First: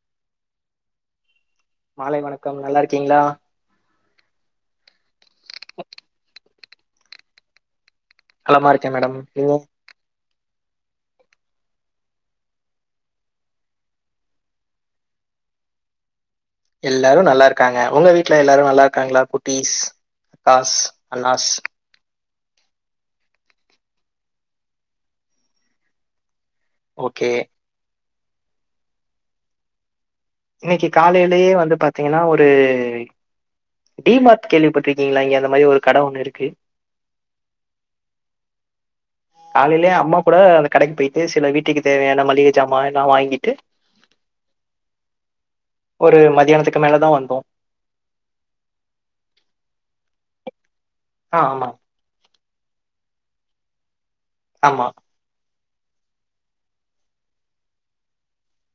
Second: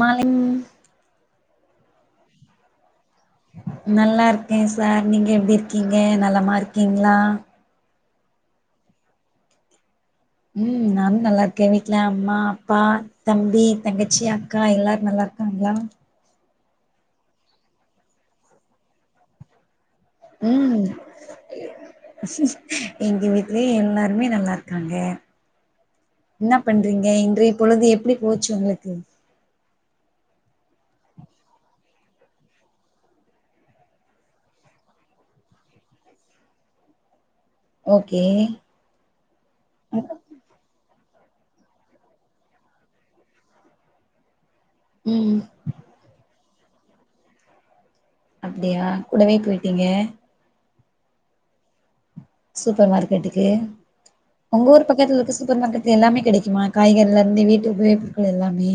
மாலிங் மாலை வணக்கம் நல்லாருக்கீங்களா நல்லா இருக்கே சார் நீங்க எப்டி இருக்கீங்க நலமார்க்கீங்களா நலமா இருக்கே மேடம் நீங்க ம் நானும் நல்லாருக்கே வீட்ல அம்மா அப்பா தம்பி தங்கச்சி அக்கா எல்லாரு நல்லாருக்காங்களா எல்லாரு நல்லாருக்காங்க உங்க வீட்டுல எல்லாரு நல்லாருக்காங்களா குட்டிஸ் அக்காஸ் ம் அண்ணாஸ் எங்க வீட்லயு எல்லாருமே நல்லாருக்காங்க என்னாப் பண்றீங்க ஓகே இன்றைய பொழுது எப்டி போச்சு உங்களுக்கு இன்னைக்கு காலையிலேயே வந்து பாத்தீங்கன்னா ஒரு டி மார்ட் கேள்விப்பட்ருக்கீங்களா இங்க அந்த மாரி ஒரு கடை ஒன்னு இருக்கு ஓகே காலையிலேயே அம்மா கூட அந்த கடைக்கு போயிட்டு சில வீட்டுக்கு தேவையான மளிகை சாமான் எல்லா வாங்கிட்டு [inaudible] ம் ஒரு மதியானத்துக்கு மேல தா வந்தோ அப்டியா கூடவே போயிட்டீங்க ஆ ஆமா சூப்பர் மார்க்கெட்டுக்கு ஒங்க ஊர் ஆமா பக்கத்துல இருக்கு சூப்பர் மார்க்கெட் இது எல்லாமே கெடைக்குமா காய்கறிலருந்து வீட்டு உபயோகப்பொருட்கள் எல்லாமே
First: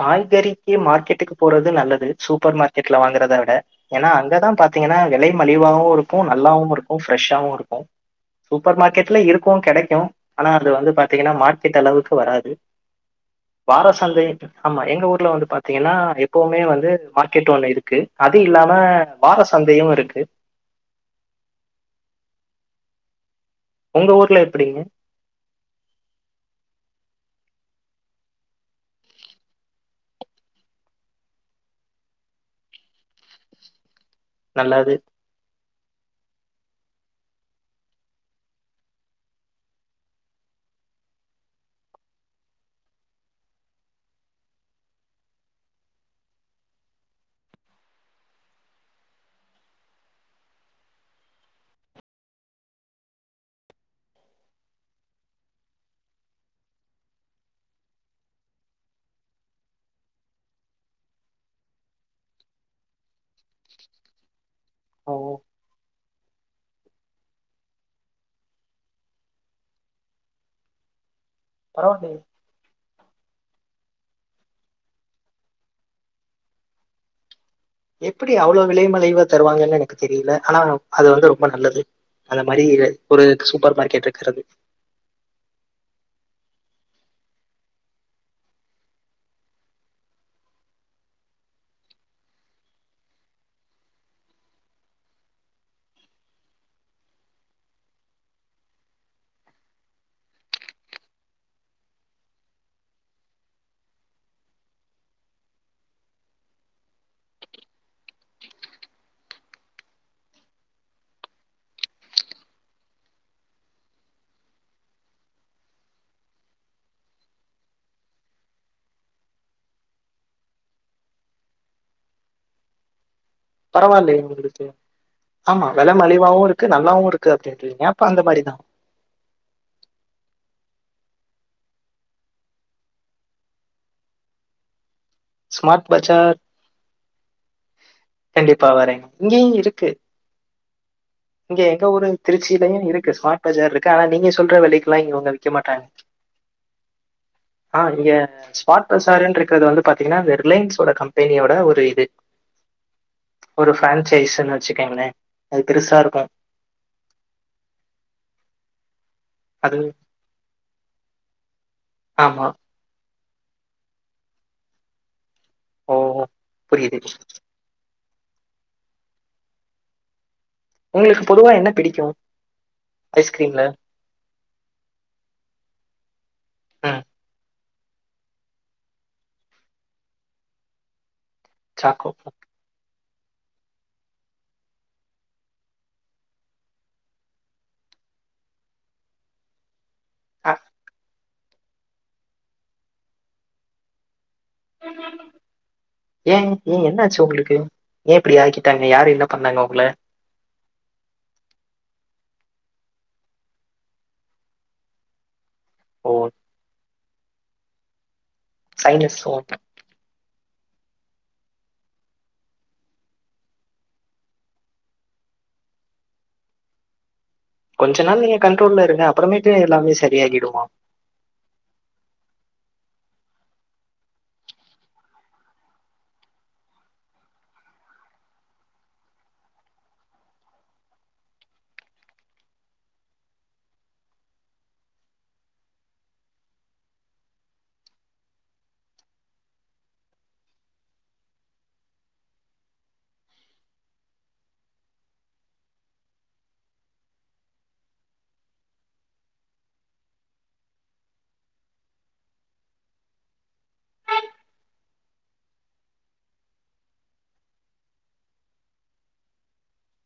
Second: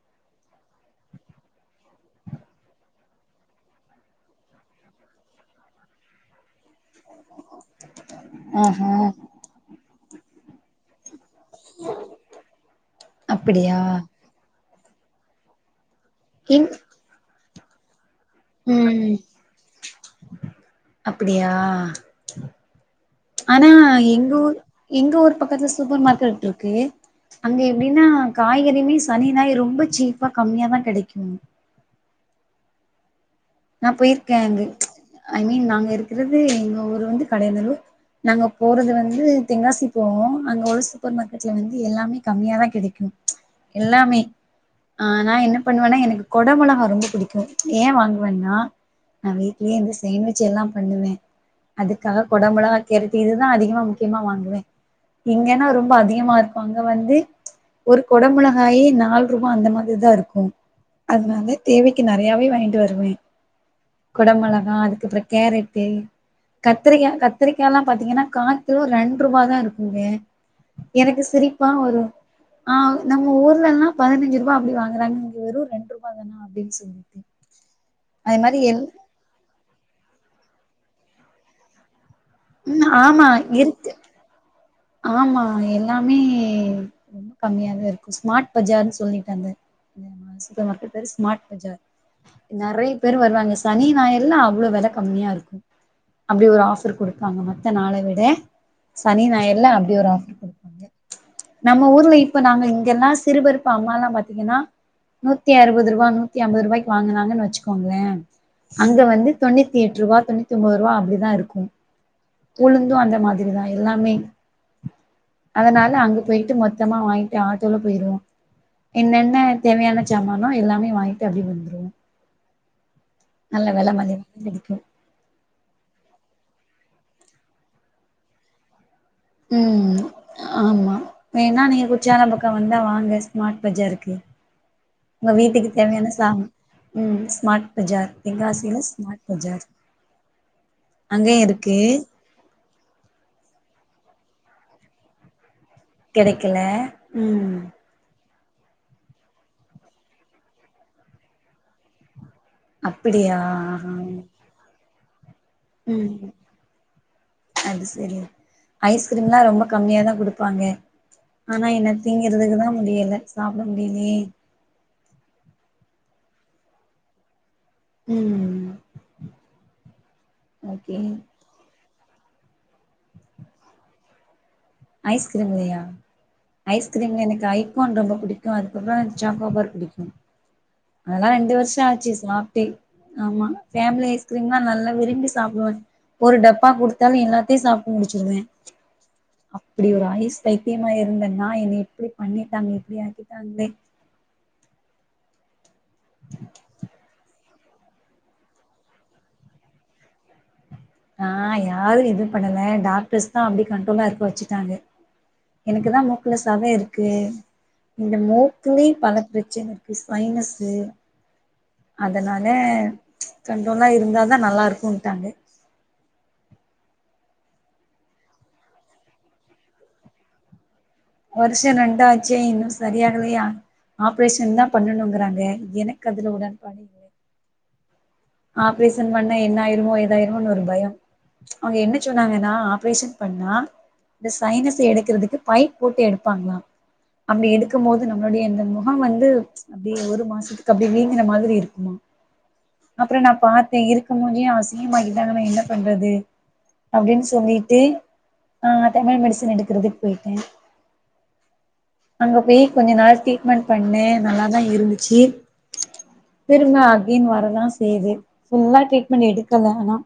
காய்கறிக்கு மார்க்கெட்டுக்கு போறது நல்லது சூப்பர் மார்க்கெட்ல வாங்கறத விட ஏன்னா அங்கதா பாத்தீங்கன்னா விலை மலிவாவு இருக்கு நல்லாவு இருக்கு ஃபரெஷ்ஷாவு இருக்கு சூப்பர் ஆஹா மார்க்கெட்ல இருக்கு கெடைக்கு ஆனா அது வந்து பா பாத்தீங்கன்னா மார்க்கெட் அளவுக்கு வராது அப்டியா வார சந்தை ஆமா எங்க ஊர்ல வந்து பாத்தீங்கன்னா எப்பவுமே இன் வந்து மார்க்கெட் ஒண்ணு இருக்கு அது இல்லாம ம் வார சந்தையு இருக்கு அப்படியா ஆனா உங்க எங்க ஊர்ல ஊர் எப்படிங்க? எங்க ஊர் பக்கத்துல சூப்பர் மார்க்கெட் இருக்கு அங்க எப்படின்னா காய்கறியுமே சனி ஞாயிறு ரொம்ப சீப்பா கம்மியா தா கெடைக்கு நா போயிருக்கே அங்கு நல்லது. ஐ மீன் நாங்க இருக்கிறது எங்க ஊர் வந்து கடையந்தளவு நாங்க போறது வந்து தெங்காசி போவோ அங்க உள்ள சூப்பர் மார்க்கெட்ல வந்து எல்லாமே கம்மியாக தா கெடைக் எல்லாமே ஆ நா என்ன பண்ணுவேன்னா எனக்கு கொட மொளகா ரொம்ப புடிக்கு ஏ வாங் நா நா வீட்லயே இருந்து சேமிச்சு எல்லா பண்ணுவே அதுக்காக கொடமொளகா கேரட்டு இதுதா அதிகமா முக்கியமா வாங்குவே இங்கன்னா ரொம்ப அதிகமா இருப்பாங்க வந்து ஒரு கொட மொளகாயே நாலு ரூபா அந்த மாதிரி தா இருக்கு அதனால தேவைக்கு நெறையாவே வாங்கிட்டு வருவே கொட மொளகா ஓ! அதுக்கப்பற கேரட்டு கத்திரிக்கா கத்திரிக்கால்லா பாத்தீங்கன்னா காக்கிலோ ரெண்டு ரூவா தா இருக்குங்க எனக்கு சிரிப்பா வரு பரவாயில்லையே. ஆ நம்ம ஊர்லன்னா பதினஞ்சு ரூபா அப்டி வாங்குறாங்க இங்க வெறு ரெண்டு ரூபா தான அப்டின் சொல்லிட்டு எப்டி அது மாரி அவ்ளோ எல் விலைமலிவா தருவாங்கன்னு எனக்கு தெரியல ஆனா அது வந்து ரொம்ப நல்லது அந்த மாரி ம் ஒரு ஆமா சூப்பர் இருக்கு மார்க்கெட் இருக்கிறது ஆமா எல்லாமே ரொம் கம்மியாவே இருக்கு ஸ்மார்ட் பஜார்ன்னு சொல்லிட்டு அந்த சூப்பர் மார்க்கெட் பேரு ஸ்மார்ட் பஜார் நறைய பேர் வருவாங்க சனி ஞாயிறுல்லா அவ்ளோ வெல கம்மியா இருக்கு அப்டி ஒரு ஆஃபர் குடுப்பாங்க மத்த நாளே விட சனி நாயர் ல்ல அப்டி ஒரு ஆஃபர் குடுப்பாங்க நம்ம ஊர்ல இப்ப நாங்க இங்கெல்லா சிறுபருப்பு அம்மால்லா பாத்தீங்கன்னா நூத்தி அறுவது ருவா நூத்தி அம்பருவாய்க்கு வாங்குனாங்கனு வச்சுக்கோங்கள அங்க வந்து தொண்ணித்தி எட்ருவா தொண்ணித்தி ஒம்மோது ருவா அப்பிடிதா இருக்கு உளுந்து அந்த மாதிரிதா எல்லாமே அதனால அங்க பேய்ட்டு மொத்தமா வாங்கிட்டு ஆட்டோல போய்ருவோ என்னென்ன தேவையான ஜாம்மானோ எல்லாமே வாங்கிட்டு அப்பிடியே வந்துருவோ நல்ல வெல பரவாலயே மலிவாதா உங்களுக்கு கெடைக்கு ஆமா வில மலிவாவு இருக்கு நல்லாவு இருக்கு அப்டின்றீங்க அப்ப அந்த மாரிதா ம் ஆமா வேண்ணா நீங்க குற்றாலோ பக்கோ வந்தா வாங்க ஸ்மார்ட் பஜாருக்கு உங்க வீட்டுக்கு ஸ்மார்ட் தேவையான பஜார் சாம் ம் ஸ்மார்ட் பஜார் கண்டிப்பா தென்காசில வரேங்க. ஸ்மார்ட் இங்கேயும் பஜார் இருக்கு. அங்கேயு இருக்கு திருச்சிலயு இருக்கு ஸ்மார்ட் பஜார் இருக்கு ஆனா நீங்க சொல்ற வெலைக்கில்லா இவங்க விக்க மாட்டாங்க கெடைக்கல ம் ஆ இங்க ஸ்மார்ட் பசார்னு இருக்றது வந்து பாத்தீங்கன்னா ரிலையன்ஸ் ஓட கம்பெனீயோட ஒரு இது அப்படியா ஒரு ஆஹா ஃப்ரேன்சைஸ்னு வச்சிக்கங்கள ம் அது செரி ஐஸ்க்ரீம்ல்லா ரொம்ப அது கம்மியா தா குடுப்பாங்க ஆனா என்ன ஆமா. திங்கிறதுக்கு தா முடியல சாப்ட முடியலியே ஓ புரியிது ம் ஓகே உங்களுக்கு பொதுவா என்ன பிடிக்கு ஐஸ்க்ரீம்ல ஐஸ்க்ரீம்லயா ம். ஐஸ்க்ரீம்ல எனக்கு ஐ கோன் ரொம்போ புடிக்கு அதுக்கப்றோ சாக்கோபார் புடிக்கு அதெல்லா ரெண்டு வருஷோ சாக்கோ. ஆச்சு சா டே ஆமா ஃபேம்லி ஐஸ்க்ரீம்னா நல்லா விரும்பி சாப்டுவே ஒரு டப்பா குடுத்தாலு எல்லாத்தையு சாப்ட்டு முடுச்சிருவ அப்பிடி ஒரு ஐஸ் அ பைத்யமா இருந்த நா என்ன இப்பிடி பண்ணிட்டாங்க இப்டி ஆக்கிட்டாங்களே ஏ ஏ என்ன ஆச்சு உங்களுக்கு ஏ இப்டி ஆக்கிட்டாங்க யாரு என்ன பண்ணாங்க உங்கள ஆ யாரு எது பண்ணல டாக்டர்ஸ் தா அப்டி கண்ட்ரோல்லா இருக்க வச்சிட்டாங்க எனக்குதா ஓ! மூக்குல சத இருக்கு இந்த மூக்குலையு பல சைனஸ். ஓ! ப்ரச்சன கு ஸ்பைனஸ்சு அதனால கண்ட்ரோலா இருந்தா தா நல்லா இருக்குன்ட்டாங்க கொஞ்ச நாள் நீங்க கண்ட்ரோல்ல இருங்க அப்றமேட்டு எல்லாமே சரியாகிடுமா வருஷோ ரெண்டாச்சே இன்னு சரி ஆகலயா ஆப்ரேஷன் தா பண்ணணுங்றாங்க எனக்கு அதுல உடன்பாடு ஆப்ரேஷன் பண்ண என்ன ஆயிருமோ ஏதாயிருமோனு ஒரு பயோ அவங்க என்ன சொன்னாங்கன்னா ஆப்ரேஷன் பண்ணா இந்த சைனஸ் எடுக்குறதுக்கு பைப் போட்டு எடுப்பாங்களா அப்டி எடுக்கும் போது நம்மளுடைய இந்த முஹம் வந்து அப்டியே ஒரு மாசத்துக்கு அப்டி வீங்குன மாதிரி இருக்குமா அப்றொ நா பாத்த இருக்க மூஞ்சியு அசிங்கமாக்கிட்டாங்கன்னா நா என்ன பண்றது அப்டின் சொல்லிட்டு ஆ [unintelligible] மெடிசன் எடுக்குறதுக்கு போய்ட்ட அங்க போய் கொஞ்ச நாள் ட்ரீட்மெண்ட் பண்ண நல்லாதா இருந்துச்சி திரும்ப அகேன் வரதான் செய்து ஃபுல்லா ட்ரீட்மெண்ட் எடுக்கல ஆனா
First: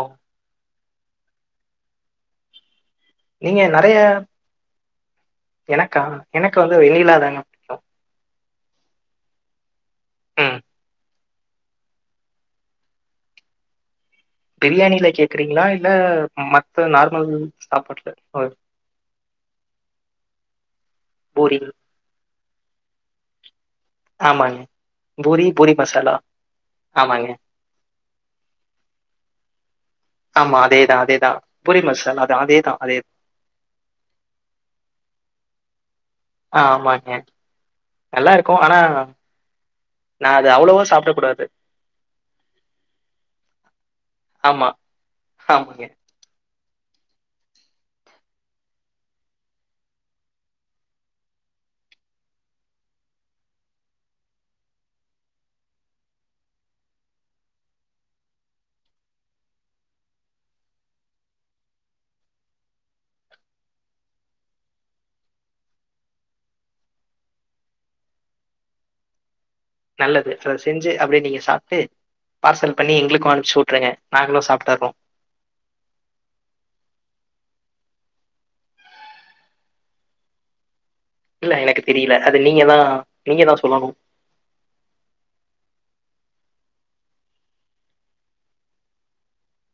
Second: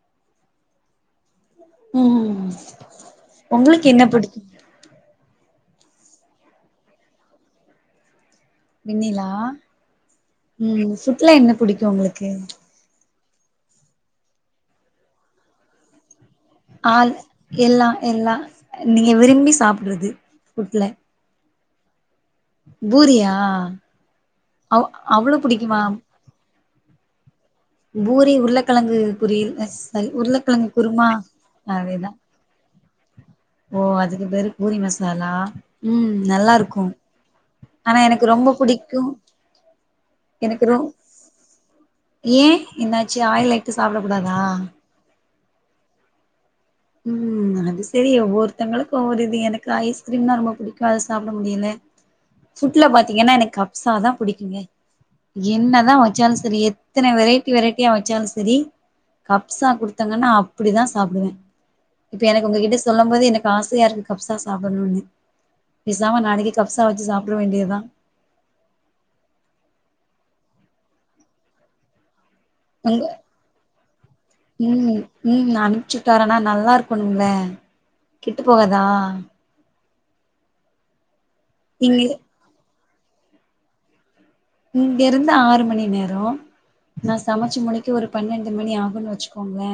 ஒ ம் நீங்க உங்களுக்கு நறைய என்ன பிடிக்கு எனக்கா எனக்கு வந்து வெண்ணிலாதாங்க வெண்ணிலா ம் ஃபுட்ல என்ன புடிக்கு உங்களுக்கு பிரியாணில கேக்குறீங்களா இல்ல மத்த ஆள் நார்மல் எல்லா சாப்பாட்ல? எல்லா ஓ நீங்க விரும்பி சாப்புட்றது ஃபுட்ல போரிங் பூரியா ஆமாங்க அவ் அவ்ளோ பூரி பூரி புடிக்குமா மசாலா ஆமாங்க பூரி உருளக்கழங்கு குளியல் அ சாரி ஆமா உருளக்கழங்கு அதேதான், குருமா அதேதான். பூரி அதேதா மசாலா [inaudible] அதே ஓ அதுக்கு பேரு பூரி மசாலா ம் ஆ நல்லாருக்கு ஆமாங்க. ஆனா எனக்கு ரொம்ப புடிக்கு நா அது அவ்ளோவா சாப்ட கூடாது ஏன் என்னாச்சு ஆயில் ஐட்டோ சாப்பட கூடாதா ஹாமாங்க ம் அது செரி ஒவ்வொருத்தங்களுக்கு ஒவ்வொரு இது எனக்கு ஐஸ்க்ரீம்னா ரொம்ப பிடிக்கு அது சாப்ட முடில ஃபுட்ல பாத்தீங்கன்னா எனக் கப்சா தா புடிக்குங்க என்னதா வச்சாலு சரி எத்தன வெரைட்டி வெரைட்டியா வச்சாலு சரி கப்சா குடுத்தாங்கன்னா அப்புடிதா சாப்டுவ இப்ப எனக்கு உங்ககிட்ட சொல்லும் போது எனக்கு ஆசையா இருக்கு கப்சா சாப்பட்ணும்னு பேசாம நாளைக்கி கப்சா வச்சு சாப்ட்டுற வேண்டியதா நல்லது அத செஞ்சு அப்டியே நீங்க சாப்ட்டு பார்சல் பண்ணி உங்க எங்களுக்கு அனுப்ச்சு உட்ருங்க நாங்களு சாப்ட்டறோ ம் ம் நா அனுப்ச்சுட்டாரனா நல்லா இருக்கணுங்கள கெட்டு போகாதா இல்ல எனக்கு இங்க தெரில அது நீங்க தா நீங்க தா சொல்லணு இங்க இருந்து ஆறு மணி நேரோ நா சமச்சு முடிக்க ஒரு பன்னெண்டு மணி ஆகுன்னு வெச்சுக்கோங்களே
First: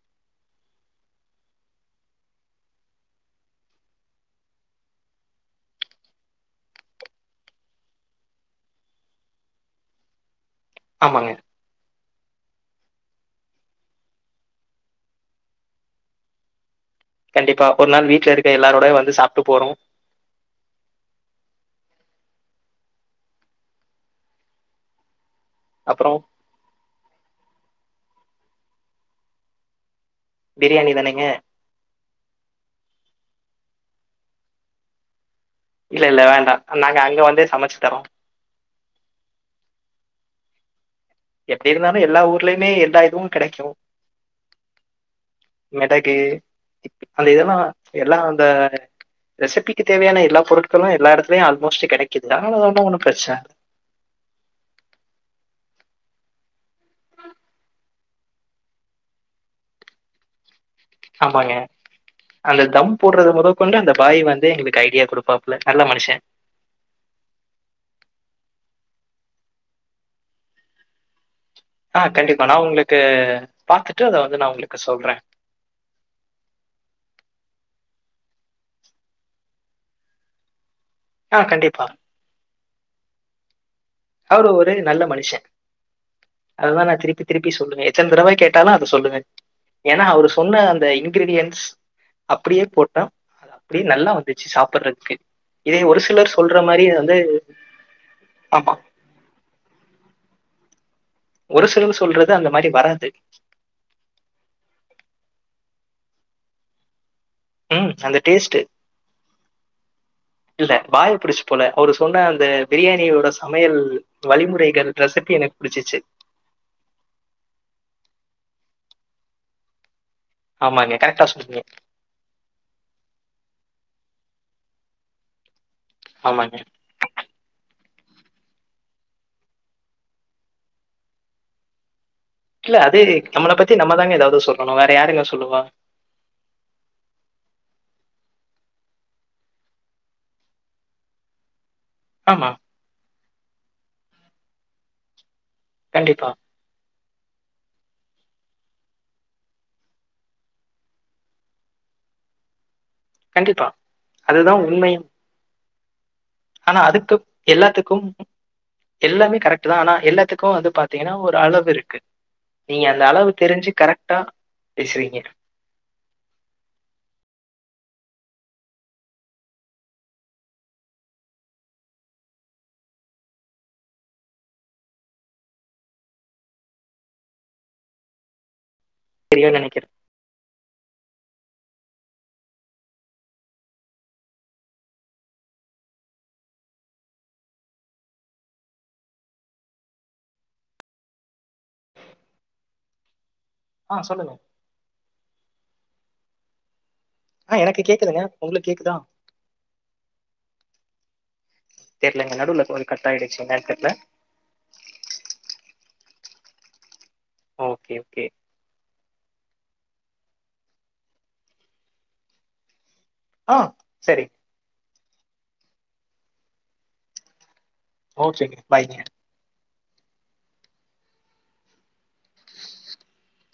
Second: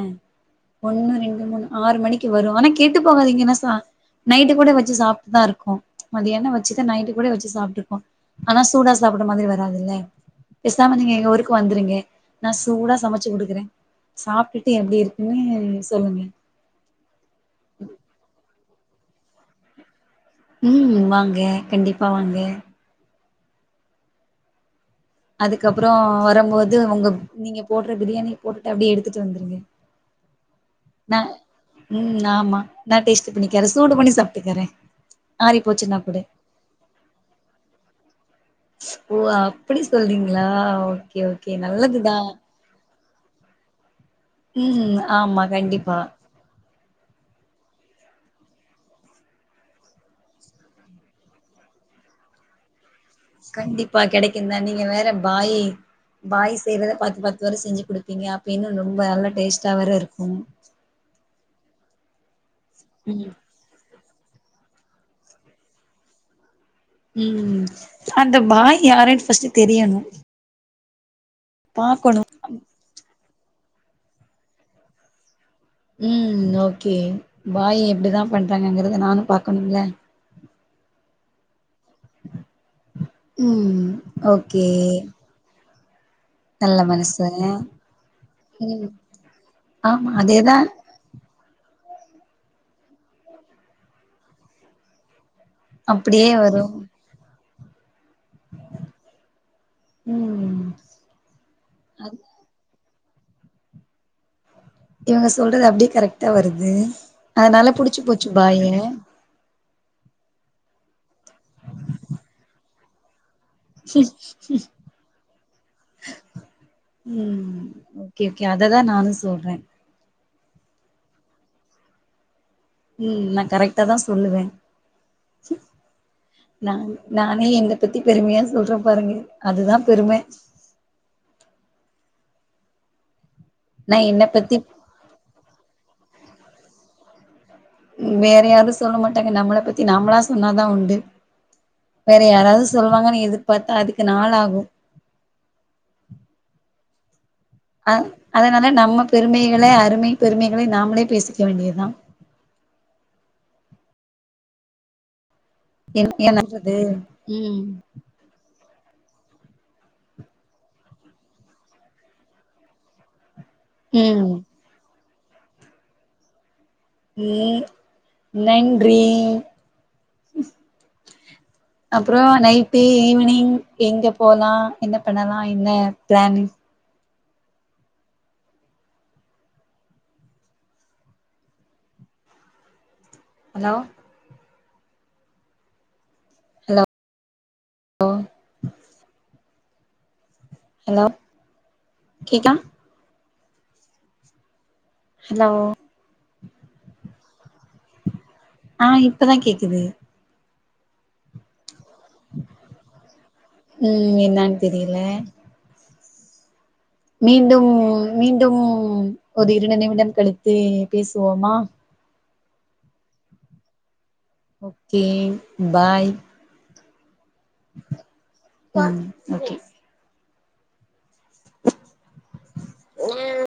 ஒண்ணு ரெண்டு மூணு ஆறு மணிக்கு வரு ஆனா கெட்டு போகாதீங்க என்ன சா நைட்டு கூட வச்சு சாப்ட்டுதா இருக்கோ மதியானோ வச்சுட்டு நைட்டு கூட வச்சு சாப்ட்ருக்கோ ஆனா சூடா சாப்பிட மாதிரி வராதுல்ல பேசாம நீங்க எங்க ஆமாங்க. ஊருக் வந்துருங்க நா சூடா சமச்சு குடுக்குற சாப்ட்டுட்டு எப்டி இருக்குன்னு சொல்லுங்க கண்டிப்பா ஒரு நாள் வீட்ல இருக்க எல்லாரோடையு வந்து சாப்ட்டு போறோ ம் வாங்க கண்டிப்பா வாங்க அதுக்கப்றோ அப்புறம் வரம்போது ஒங்க நீங்க போடுற பிரியாணிய போட்டுட்டு அப்டியே எடுத்துட்டு வந்துருங்க பிரியாணி நா தானேங்க ம் ஆமா நா டேஸ்ட் பண்ணிக்கறே சூடு பண்ணி சாப்ட்டுக்கறே இல்லல்ல வேண்டா நாங்க அங்க வநதே சமச்சு தர்றோ ஓ அப்படி சொல்றீங்களா ஓகே ஓகே நல்லதுதா மே எல்லா இதுவு கெடைக்கு ம் ஆமா கண்டிப்பா மெளகு அந்த இதெல்லா எல்லா அந்த ரெசிபிக்கு தேவையான எல்லா பொருட்களு எல்லா எடத்துலையு ஆல்மோஸ்ட் கெடைக்குது அதனால ஒன் ஒன்னு பிரச் கண்டிப்பா கெடைக்குந்தா நீங்க வேற பாய் பாய் செய்யறத பாத்து பாத்து வேற செஞ்சு குடுப்பீங்க அப்ப இன்னு ரொம்ப நல்லா டேஸ்ட்டா வேற இருக்கு ஆமாங்க அந்த தம் போடுறது ம் மொதொ கொண்டு அந்த பாய் வந்து எங்களுக்கு ஐடியா குடுப்பாப்ல நல்ல மனுஷ ம் அந்த பாய் யாருன்னு ஃபஸ்ட் தெரியணு ஆ பாக்கணு கண்டிப்பா நா உங்களுக்கு பாத்துட்டு அத வந்து நா உங்களுக்கு சொல்றே ம் ஓகே பாய் எப்டிதா பண்றாங்கங்கறத நானு பாக்கணும்ல ஆ கண்டிப்பா ம் அவரு ஓகே ஒரு நல்ல மனுஷ நல்ல அதுதா நா திருப்பி மனசு திருப்பி சொல்லுவே எத்தன தடவ கேட்டாலு ம் அத சொல்லுவே ஏனா ஆமா அவர் அதேதா சொன்ன அந்த இன் கிரீடியன்ஸ் அப்டியே போட்டா அப்டியே நல்லா வந்துச்சு சாப்புடுறக்கு இதே ஒரு அப்டியே சிலர் வரு சொல்ற மாரி வந்து ஆமா ம் ஒரு சிலவு அது சொல்றது அந்த மாரி வராது இவங்க சொல்றது அப்டியே கரெக்ட்டா வருது அதனால ம் புடிச்சு அந்த போச்சு டேஸ்ட் பாய்ய இல்ல பாய பிடிச்சு போல அவரு சொன்ன அந்த பிரியாணியோட சமையல் வழிமுறைகள் ரெசிப்பி எனக்கு பிடிச்சிச்சு ம் ஓகே ஓகே அததா நானு சொல்றே ஆமாங்க கரெக்டா சொன்னீங்க ம் நா கரெக்டாதா சொல்லுவே ஆமாங்க நான் நானே என்ன பத்தி பெருமையா சொல்றே பாருங்க அதுதா பெரும கில்ல அது நம்மள பத்தி நம்ம நா தாங்கே என்ன எதாவது பத்தி சொல்லணு வேற யாருங்க சொல்லுவா வேற யாரு சொல்ல மாட்டாங்க நம்மள பத்தி நாமளா சொன்னாதா உண்டு வேற ஆமா யாராவ்து சொல்வாங்கன்னு எதிர்பார்த்தா அதுக்கு நாள் ஆகு கண்டிப்பா அ அதனால நம்ம பெருமைகள அருமை பெருமைகளை நாமளே பேசிக்க வேண்டியதா கண்டிப்பா அதுதா உண்மையும் என் என்னது ஆனா அதுக்கு ம் எல்லாத்துக்கும் எல்லாமே கரெக்ட்தா ஆனா எல்லாத்துக்கு வந்து பாத்தீங்கன்னா ஒரு அளவு இருக்கு நீங்க அந்த அளவு தெரிஞ்சு கரெக்டா ம் பேசுறீங்க ம் நன்றி [inaudible] அப்றோ நைட்டு ஈவினிங் எங்க போலா என்ன பண்ணலா என்ன பிளான்னு தெரியு நெனைக்கிற ஹலோ ஹலோ ஓ ஹலோ கேக்கா ஆ‌ சொல்லுங்க ஹலோ ஆ எனக்கு கேக்குதுங்க உங்களுக்கு ஆ கேக்குதா இப்பதா கேக்குது தெர்லங்க நடுவுல கட்டாயிடுச்சு நெருக்கத்துல என்னன் தெரில மீண்டும் ஓகே ஓகே மீண்டும் ஒரு இருவது நிமிடம் கழித்து பேசுவோமா ஆ செரி ஓகே பாய் ஓகேங்க பாய்ங்க ம் ஓகே [inaudible]